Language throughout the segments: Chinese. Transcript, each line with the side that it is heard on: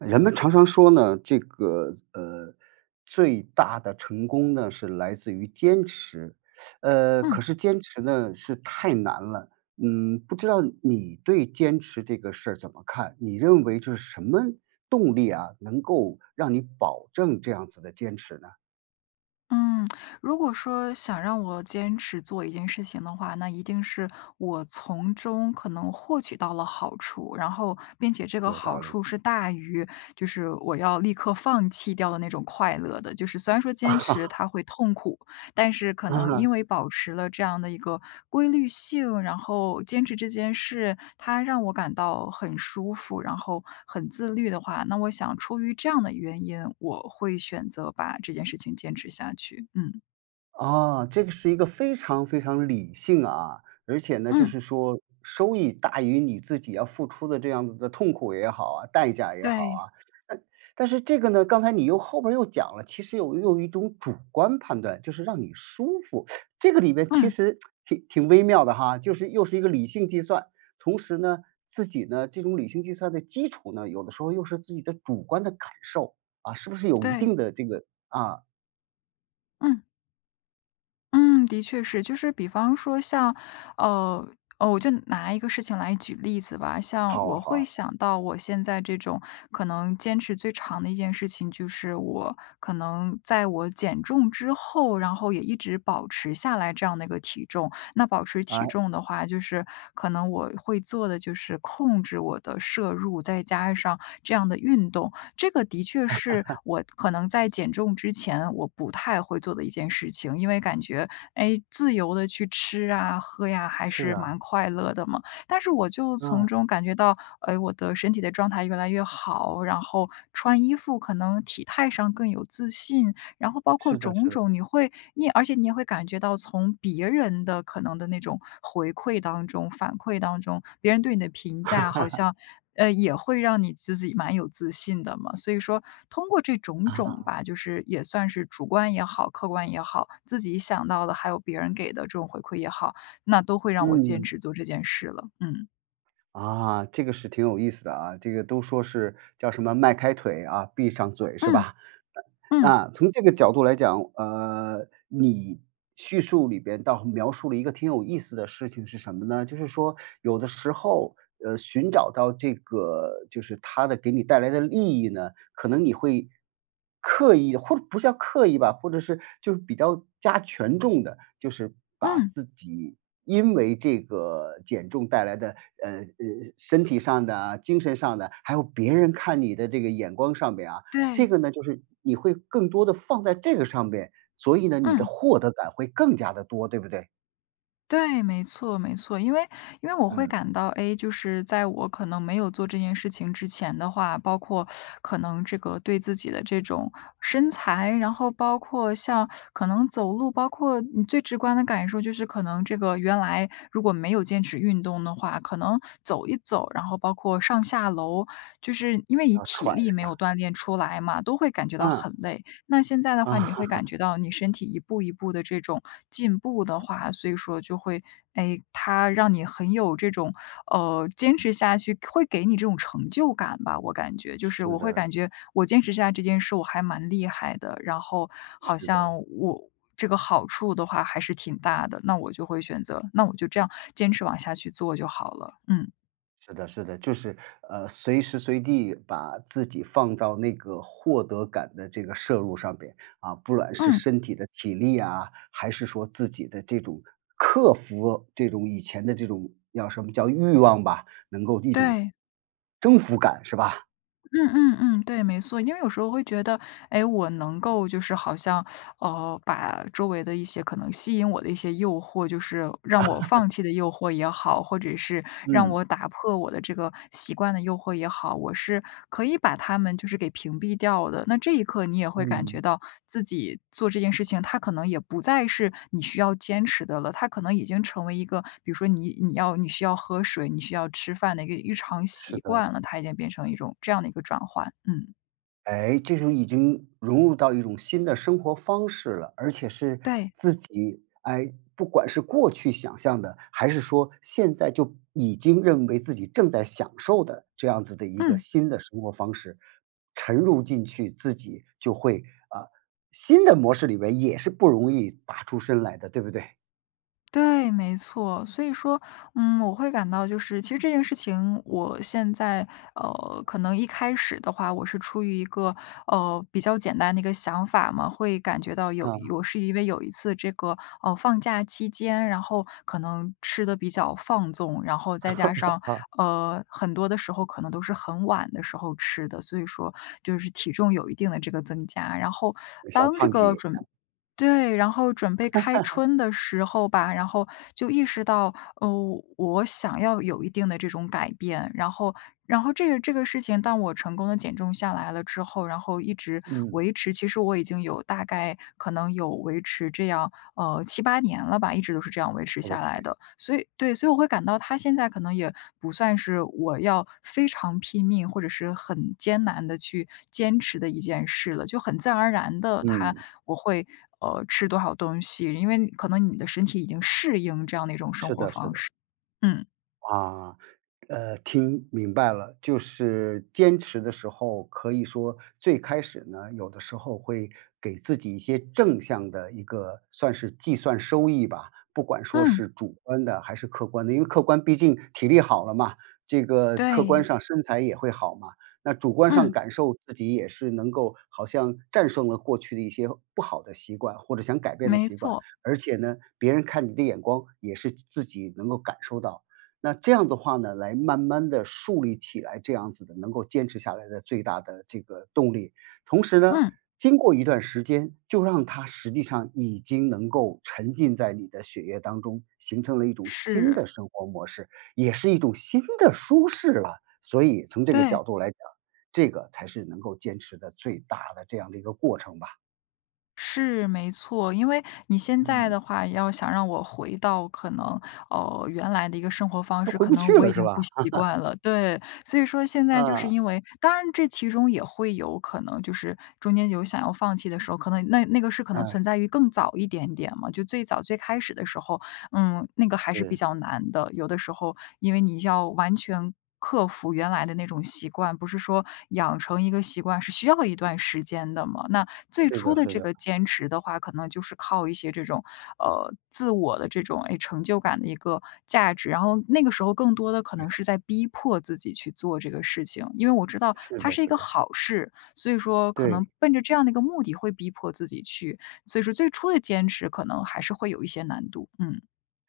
right: 人们常常说呢，这个，呃，最大的成功呢，是来自于坚持。呃，
left: 嗯。
right: 可是坚持呢，是太难了。嗯，不知道你对坚持这个事儿怎么看？你认为这是什么动力啊，能够让你保证这样子的坚持呢？
left: 嗯，如果说想让我坚持做一件事情的话，那一定是我从中可能获取到了好处。然后并且这个
right: 有
left: 好
right: 道理。
left: 处是大于，就是我要立刻放弃掉的那种快乐的。就是虽然说坚持 它会痛苦，但是可能
right: 啊。
left: 因为保持了这样的一个规律性，然后坚持这件事，它让我感到很舒服，然后很自律的话，那我想出于这样的原因，我会选择把这件事情坚持下去，嗯。
right: 啊，这个是一个非常非常理性啊，而且呢，就
left: 嗯。
right: 是说，收益大于你自己要付出的这样子的痛苦也好啊、代价也好
left: 对。
right: 啊。那但是这个呢，刚才你又后面又讲了，其实有又有一种主观判断，就是让你舒服。这个里面其
left: 嗯。
right: 实 挺挺微妙的哈。就是又是一个理性计算，同时呢，自己呢，这种理性计算的基础呢，有的时候又是自己的主观的感受。啊，是不是有一
left: 对。
right: 定的这个啊。
left: 嗯。嗯，的确是。就是比方说像呃呃，我就拿一个事情来举例子吧。像
right: 好啊
left: 我
right: 好
left: 会
right: 啊。
left: 想到我现在这种可能坚持最长的一件事情，就是我可能在我减重之后，然后也一直保持下来这样的一个体重。那保持体
right: 诶。
left: 重的话，就是可能我会做的就是控制我的摄入，再加上这样的运动。这个的确是 我可能在减重之前我不太会做的一件事情，因为感觉，诶，自由地去吃啊、喝呀，还
right: 是
left: 是
right: 啊。
left: 蛮快乐的嘛。但是我就从
right: 嗯。
left: 中感觉到，诶，我的身体的状态越来越好，然后穿衣服可能体态上更有自信，然后包括
right: 是的
left: 种
right: 是的。
left: 种你会你而且你也会感觉到从别人的可能的那种回馈当中反馈当中，别人对你的评价好 像，呃，也会让你自己蛮有自信的嘛。所以说通过这种种
right: 啊。
left: 吧，就是也算是主观也好，客观也好，自己想到的还有别人给的这种回馈也好，那都会让我坚
right: 嗯。
left: 持做这件事了。嗯。
right: 啊，这个是挺有意思的啊。这个都说是叫什么“迈开腿啊，闭上嘴”是
left: 嗯。
right: 吧？呃，
left: 嗯。
right: 啊，从这个角度来讲，呃，你叙述里边倒描述了一个挺有意思的事情是什么呢？就是说有的时候，呃，寻找到这个就是它的给你带来的利益呢，可能你会刻意或者不叫刻意吧，或者是就是比较加权重地，就是把
left: 嗯。
right: 自己因为这个减重带来的，呃，呃，身体上的、精神上的，还有别人看你的这个眼光上边啊，这
left: 对。
right: 个呢，就是你会更多地放在这个上边，所以呢，你的
left: 嗯。
right: 获得感会更加地多，对不对？
left: 对，没错没错，因为因为我会
right: 嗯。
left: 感到，哎，就是在我可能没有做这件事情之前的话，包括 可能这个对自己的这种身材，然后包括像可能走路，包括你最直观的感受就是可能这个原来如果没有坚持运动的话，可能走一走，然后包括上下楼，就是因为你
right: 啊，
left: 体
right: 喘
left: 力
right: 是
left: 没有
right: 吧？
left: 锻炼出来嘛，都会感觉到
right: 嗯。
left: 很累。那现在的
right: 啊。
left: 话你会感 觉到你身体一步一步的这种进步的话，所以说就会，诶，它让你很有这种，呃，坚持下去会给你这种成就感吧，我感觉。就是
right: 是
left: 我会
right: 的。
left: 感觉我坚持下来这件事我还蛮厉害的，然后好
right: 是
left: 像
right: 的。
left: 我这个好处的话还是挺大的，那我就会选择那我就这样坚持往下去做就好了。嗯。
right: 是的是的。就是，呃，随时随地把自己放到那个获得感的这个摄入上面。啊，不管是
left: 嗯。
right: 身体的体力呀，还是说自己的这种克服这种以前的这种叫什么？叫欲望吧，能够一种
left: 对。
right: 征服感，是吧？
left: 嗯嗯嗯，对，没错。因为有时候会觉得，哎，我能够就是好像 呃，把周围的一些可能吸引我的一些诱惑就是让我放 弃的诱惑也好，或者是让
right: 嗯。
left: 我打破我的这个习惯的诱惑也好，我是可以把它们就是给屏蔽掉的，那这一刻你也会感
right: 嗯。
left: 觉到自己做这件事情，它可能也不再是你需要坚持的了。它可能已经成为一个比如说你你要你需要喝水、你需要吃饭的一个日常
right: 是
left: 习
right: 的。
left: 惯了，它已经变成一种这样的一个转换，嗯。
right: 哎，这种已经融入到一种新的生活方式了，而且是
left: 对。
right: 自己哎，不管是过去想象的，还是说现在就已经认为自己正在享受的这样子的一个
left: 嗯。
right: 新的生活方式，沉入进去，自己就会啊，新的模式里面也是不容易拔出身来的，对不对？
left: 对，没错。所以说，嗯，我会感到就是其实这件事情我现在呃，可能一开始的话，我是出于一个，呃，比较简单的一个想法嘛，会感觉到有
right: 嗯。
left: 我是因为有一次这个，呃，放假期间，然后可能吃得比较放纵，然后再加 上，
right: 啊。
left: 呃，很多的时候，可能都是很晚的时候吃的，所以说，就是体重有一定的这个增加。然后
right: 小
left: 当这
right: 胖
left: 个
right: 子，
left: 准
right: 啊。
left: 对，然后准备开 春的时候吧，然后就意识到，呃，我想要有一定的这种改变。然后然后这个这个事情，当我成功地减重下来了之后，然后一直
right: 嗯。
left: 维持，其实我已经有大概可能有维持这样，呃，7-8年了吧，一直都是这样维持
right: 我的
left: 下来
right: 天。
left: 的。所以对，所以我会感到，它现在可能也不算是我要非常拼命或者是很艰难地去坚持的一件事了，就很自然而然地它
right: 嗯。
left: 我会，呃，吃多少东西，因为可能你的身体已经适应这样的一种生
right: 是
left: 活
right: 的是
left: 方
right: 的。
left: 式，嗯。
right: 啊，呃，听明白了。就是坚持的时候，可以说最开始呢，有的时候会给自己一些正向的一个算是计算收益吧，不管说
left: 嗯
right: 是主观的还是客观的。因为客观毕竟体力好了嘛，这个客观
left: 对。
right: 上身材也会好嘛，那主观上
left: 嗯。
right: 感受，自己也是能够好像战胜了过去的一些不好的习惯，或者想改变的
left: 没
right: 习惯。
left: 错。
right: 而且呢，别人看你的眼光也是自己能够感受到，那这样的话呢，来慢慢地树立起来，这样子的能够坚持下来的最大的这个动力。同时呢，
left: 嗯。
right: 经过一段时间就让它实际上已经能够沉浸在你的血液当中，形成了一种新
left: 是。
right: 的生活模式，也是一种新的舒适了。所以从这个
left: 对。
right: 角度来讲，这个才是能够坚持的最大的这样的一个过程吧。
left: 是，没错。因为你现在
right: 嗯。
left: 的话要想让我回到可能，呃，原来的一个生活方
right: 都
left: 式，
right: 回
left: 可
right: 不
left: 能
right: 去
left: 我已
right: 了，是
left: 经不
right: 吧？
left: 习惯 了，对。所以说现在就是
right: 嗯。
left: 因为当然这其中也会有可能就是，中间有想要放弃的时候，可能那那个是可能
right: 嗯。
left: 存在于更早一点点嘛就最早最开始的时候，嗯，那个还是比
right: 是。
left: 较难的。有的时候因为你要完全克服原来的那种习惯，不是说养成一个习惯是需要一段时间的嘛，那最
right: 是
left: 初
right: 的
left: 的
right: 是
left: 这
right: 的。
left: 个坚持的话，可能就是靠一些这种，呃，自我的这种，诶，成就感的一个价值。然后那个时候更多的可
right: 厉
left: 能是
right: 害。
left: 在逼迫自己去做这个事情，因为我知道
right: 是
left: 它
right: 的
left: 是一
right: 是
left: 个
right: 的。
left: 好事，所以说可
right: 对。
left: 能奔着这样的一个目的会逼迫自己去，所以说最初的坚持可能还是会有一些难度，嗯。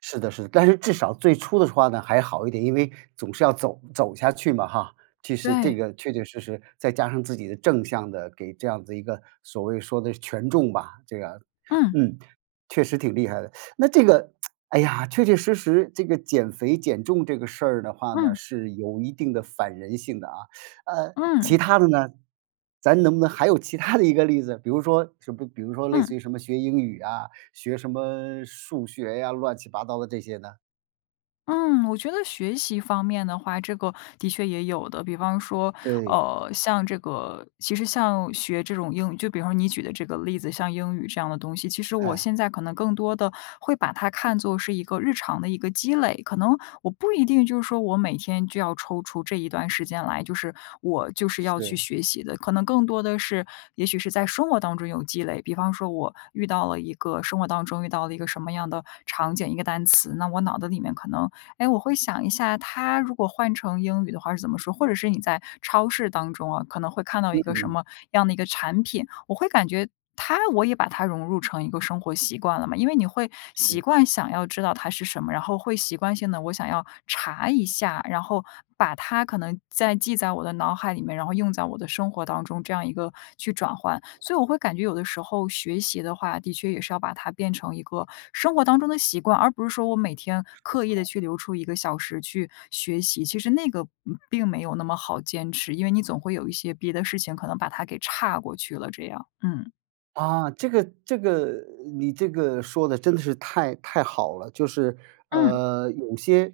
right: 是的是的，但是至少最初的话呢还好一点，因为总是要走走下去嘛哈，其实这
left: 对。
right: 个确确实实再加上自己的正向的给这样子的一个，所谓说的权重吧，这个
left: 嗯。
right: 嗯，确实挺厉害的。那这个，哎呀，确确实实这个减肥、减重这个事儿的话呢，
left: 嗯。
right: 是有一定的反人性的啊。呃，
left: 嗯。
right: 其它的呢？咱能不能还有其它的一个例子？比如说什比比如说类似
left: 嗯。
right: 于什么学英语啊？学什么数学呀？乱七八糟的这些呢？
left: 嗯，我觉得学习方面的话，这个的确也有的。比方说，
right: 对。
left: 呃，像这个其实像学这种英语就比方说你举的这个例子，像英语这样的东西，其实我
right: 哎。
left: 现在可能更多的会把它看作是一个日常的一个积累，可能我不一定就是说，我每天就要抽出这一段时间来，就是我就是要去
right: 是。
left: 学习的，可能更多的是，也许是在生活当中有积累。比方说我遇到了一个生活当中遇到了一个什么样的场景一个单词，那我脑子里面可能，诶，我会想一下，它如果换成英语的话是怎么说？或者是你在超市当中啊，可能会看到一
right: 嗯
left: 个什
right: 嗯。
left: 么样的一个产品，我会感觉它我也把它融入成一个生活习惯了嘛，因为你会习
right: 嗯。
left: 惯想要知道它是什么，然后会习惯性地“我想要查一下”，然后把它可能在记在我的脑海里面，然后用在我的生活当中，这样一个去转换。所以我会感觉有的时候学习的话，的确也是要把它变成一个生活当中的习惯。而不是说我每天
right: 说得
left: 刻意地
right: 好。
left: 去留出1个小时去学习，其实那个，嗯，并没有那么好坚持，因为你总会有一些别的事情可能把它给岔过去了这样，嗯。
right: 啊，这个这个你这个说得真的是太太好了。就是，
left: 嗯。
right: 呃，有些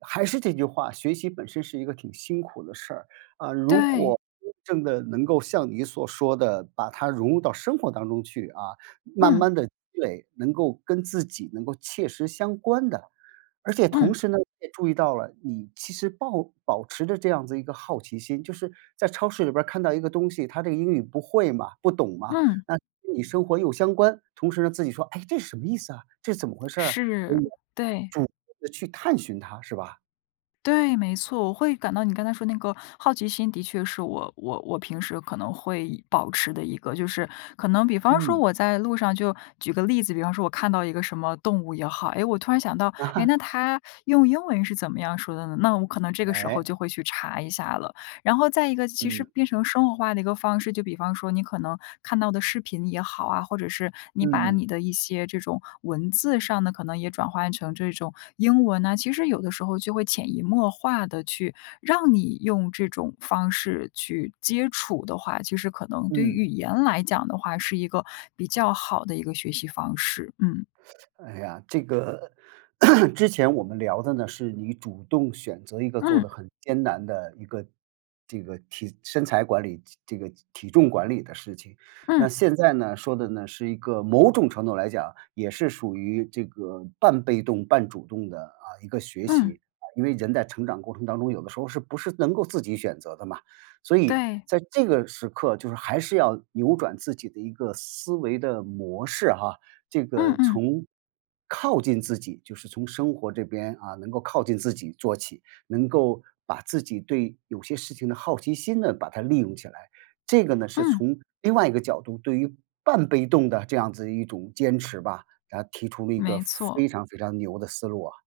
right: 还是这句话，学习本身是一个挺辛苦的事儿，啊，如
left: 对。
right: 果真的能够像你所说的，把它融入到生活当中去啊，慢
left: 嗯。
right: 慢地积累，能够跟自己能够切实相关的。而且同
left: 嗯。
right: 时呢，你也注意到了，你其实抱保持着这样子一个好奇心就是在超市里边儿看到一个东西，它这个英语不会嘛、不懂嘛，
left: 嗯。
right: 那跟你生活又相关，同时呢，自己说：“哎，这什么意思啊？这怎么回事儿啊？”所以
left: 是，对。
right: 主动地去探寻它，是吧？
left: 对，没错。我会感到你刚才说那个好奇心，的确是我我我平时可能会保持的一个就是可能比方说
right: 嗯。
left: 我在路上就举个例子，比方说我看到一个什么动物也好，诶，我突然想到，诶，那 它用英文是怎么样说的呢？那我可能这个时候
right: 哎。
left: 就会去查一下了。然后再一个其实
right: 嗯。
left: 变成生活化的一个方式，就比方说，你可能看到的视频也好啊，或者是你
right: 嗯
left: 把
right: 嗯。
left: 你的一些这种文字上的可能也转换成这种英文呢，其实有的时候就会潜移默化地去，让你用这种方式去接触的话，其实可能对于
right: 嗯。
left: 语言来讲的话，是一个比较好的一个学习方式。嗯。
right: 哎呀，这个，之前我们聊的呢，是你主动选择一个做得
left: 嗯。
right: 很艰难的一个这个体身材管理这这个体重管理的事情。那
left: 嗯。
right: 现在呢，说的呢，是一个某种程度来讲也是属于这个半被动半主动的，啊，一个学
left: 嗯。
right: 习。啊，因为人在成长过程当中，有的时候是不是能够自己选择的嘛。所以
left: 对。
right: 在这个时刻，就是还是要扭转自己的一个思维的模式哈这
left: 嗯
right: 个
left: 嗯。
right: 从靠近自己，就是从生活这边，啊，能够靠近自己做起，能够把自己对有些事情的好奇心呢，把它利用起来。这个呢，是
left: 嗯。
right: 从另外一个角度，对于半被动的这样子的一种坚持吧，那提出了一个
left: 没错。
right: 非常非常牛的思路啊。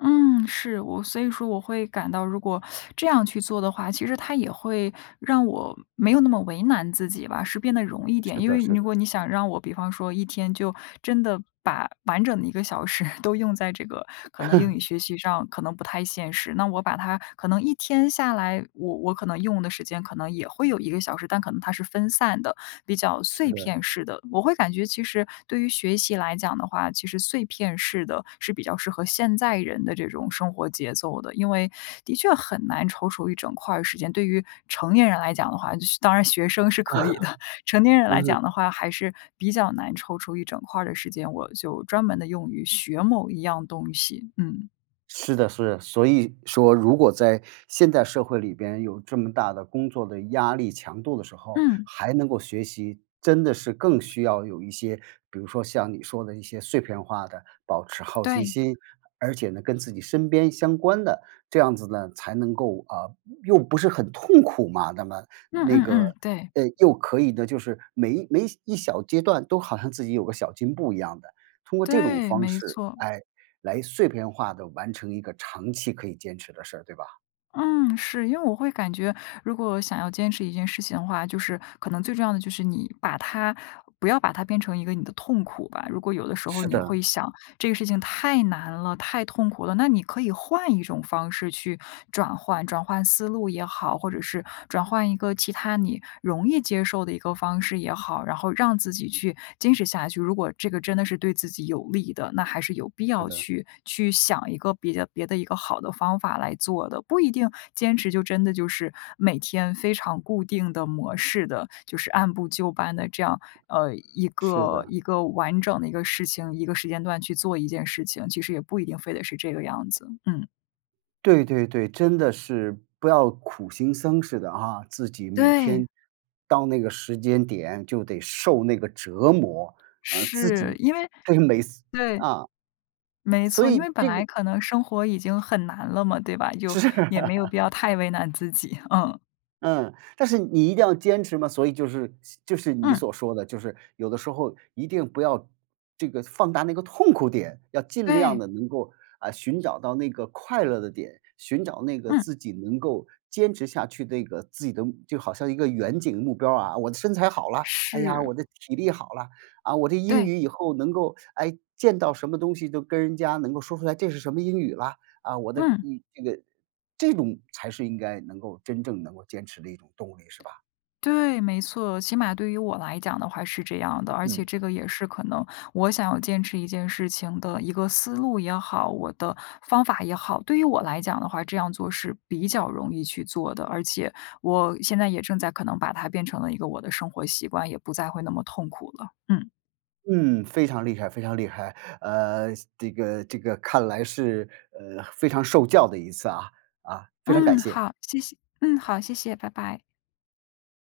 left: 嗯，是，我所以说我会感到如果 这样去做的话，其实它也会让我没有那么为难自己吧，是变得容易点。
right: 是
left: 因
right: 的
left: 为
right: 是
left: 如
right: 的。
left: 果你想让我比方说一天就真的把完整的一个小时都用在这个可能英语 学习上，可能不太现实。那我把它可能一天下来，我我可能用的时间可能也会有一个小时，但可能它是分散的，比较
right: 是
left: 碎
right: 的。
left: 片式的。我会感觉其实对于学习来讲的话，其实碎片式的是比较适合现在人的这种生活节奏的，因为的确很难抽出一整块儿时间，对于成年人来讲的话，学当然学生是可以的，成 年人来
right: 嗯。
left: 讲的话还是比较难抽出一整块儿的时间，我就专门地用于学某一样东西，嗯。
right: 是的是的，所以说如果在现代社会里边有这么大的工作的压力强度的时候，
left: 嗯。
right: 还能够学习，真的是更需要有一些比如说像你说的一些碎片化的，保持好奇
left: 对。
right: 心，而且呢，跟自己身边相关的，这样子呢，才能够呃，又不是很痛苦嘛，那么
left: 嗯
right: 那
left: 嗯
right: 个，
left: 嗯，对。
right: 诶，又可以呢，就是每每一小阶段都好像自己有个小进步一样的。通过这种
left: 对，
right: 方
left: 没
right: 式，
left: 错。
right: 哎，来碎片化地完成一个长期可以坚持的事儿，对吧？
left: 嗯，是。因为我会感觉如果想要坚持一件事情的话，就是可能最重要的就是你把它不要把它变成一个你的痛苦吧。如果有的时候
right: 是
left: 你
right: 的。
left: 会想这个事情太难了、太痛苦了，那你可以换一种方式去转换转换思路也好，或者是转换一个其它你容易接受的一个方式也好，然后让自己去坚持下去。如果这个真的是对自己有利的，那还是有必
right: 是
left: 要
right: 的。
left: 去去想一个别的别的一个好的方法来做的。不一定坚持就真的就是每天非常固定的模式的，就是按部就班地这样呃，一
right: 是
left: 个
right: 的。
left: 一个完整的一个事情一个时间段去做一件事情，其实也不一定非得是这个样子，嗯。
right: 对对对，真的是，不要苦行僧似的啊，自己每天
left: 对。
right: 到那个时间点就得受那个折磨呃，自
left: 是，
right: 己
left: 因为
right: 对，每次
left: 对。
right: 啊。
left: 没
right: 所
left: 错，因
right: 以，
left: 为本
right: 这个
left: 来可能生活已经很难了嘛，对吧？就
right: 是。
left: 也没有必 要太为难自己。嗯。
right: 嗯，但是你一定要坚持嘛。所以就是像就是你
left: 嗯。
right: 所说的就是有的时候一定不要这个放大那个痛苦点，要尽量
left: 对。
right: 地能够，啊，寻找到那个快乐的点，寻找那个
left: 嗯。
right: 自己能够坚持下去的，一个自己的就好像一个远景目标儿啊。我的身材好啦，哎呀，
left: 是。
right: 我的体力好啦，啊，我的英
left: 对。
right: 语以后能够诶，见到什么东西都跟人家能够说出来这是什么英语啦。啊，我的
left: 嗯。
right: 嗯，这个这种才是应该能够真正能够坚持的一种动力，是吧？
left: 对，没错。起码对于我来讲的话是这样的，而且
right: 嗯。
left: 这个也是可能我想要坚持一件事情的一个思路也好，我的方法也好。对于我来讲的话，这样做是比较容易去做的，而且我现在也正在可能把它变成了一个我的生活习惯，也不再会那么痛苦了，嗯。
right: 嗯，非常厉害非常厉害。呃，是这个这个看来是呃，非常受教的一次啊，啊，非常感
left: 嗯，
right: 谢。
left: 好，谢谢嗯，好，谢谢，拜拜。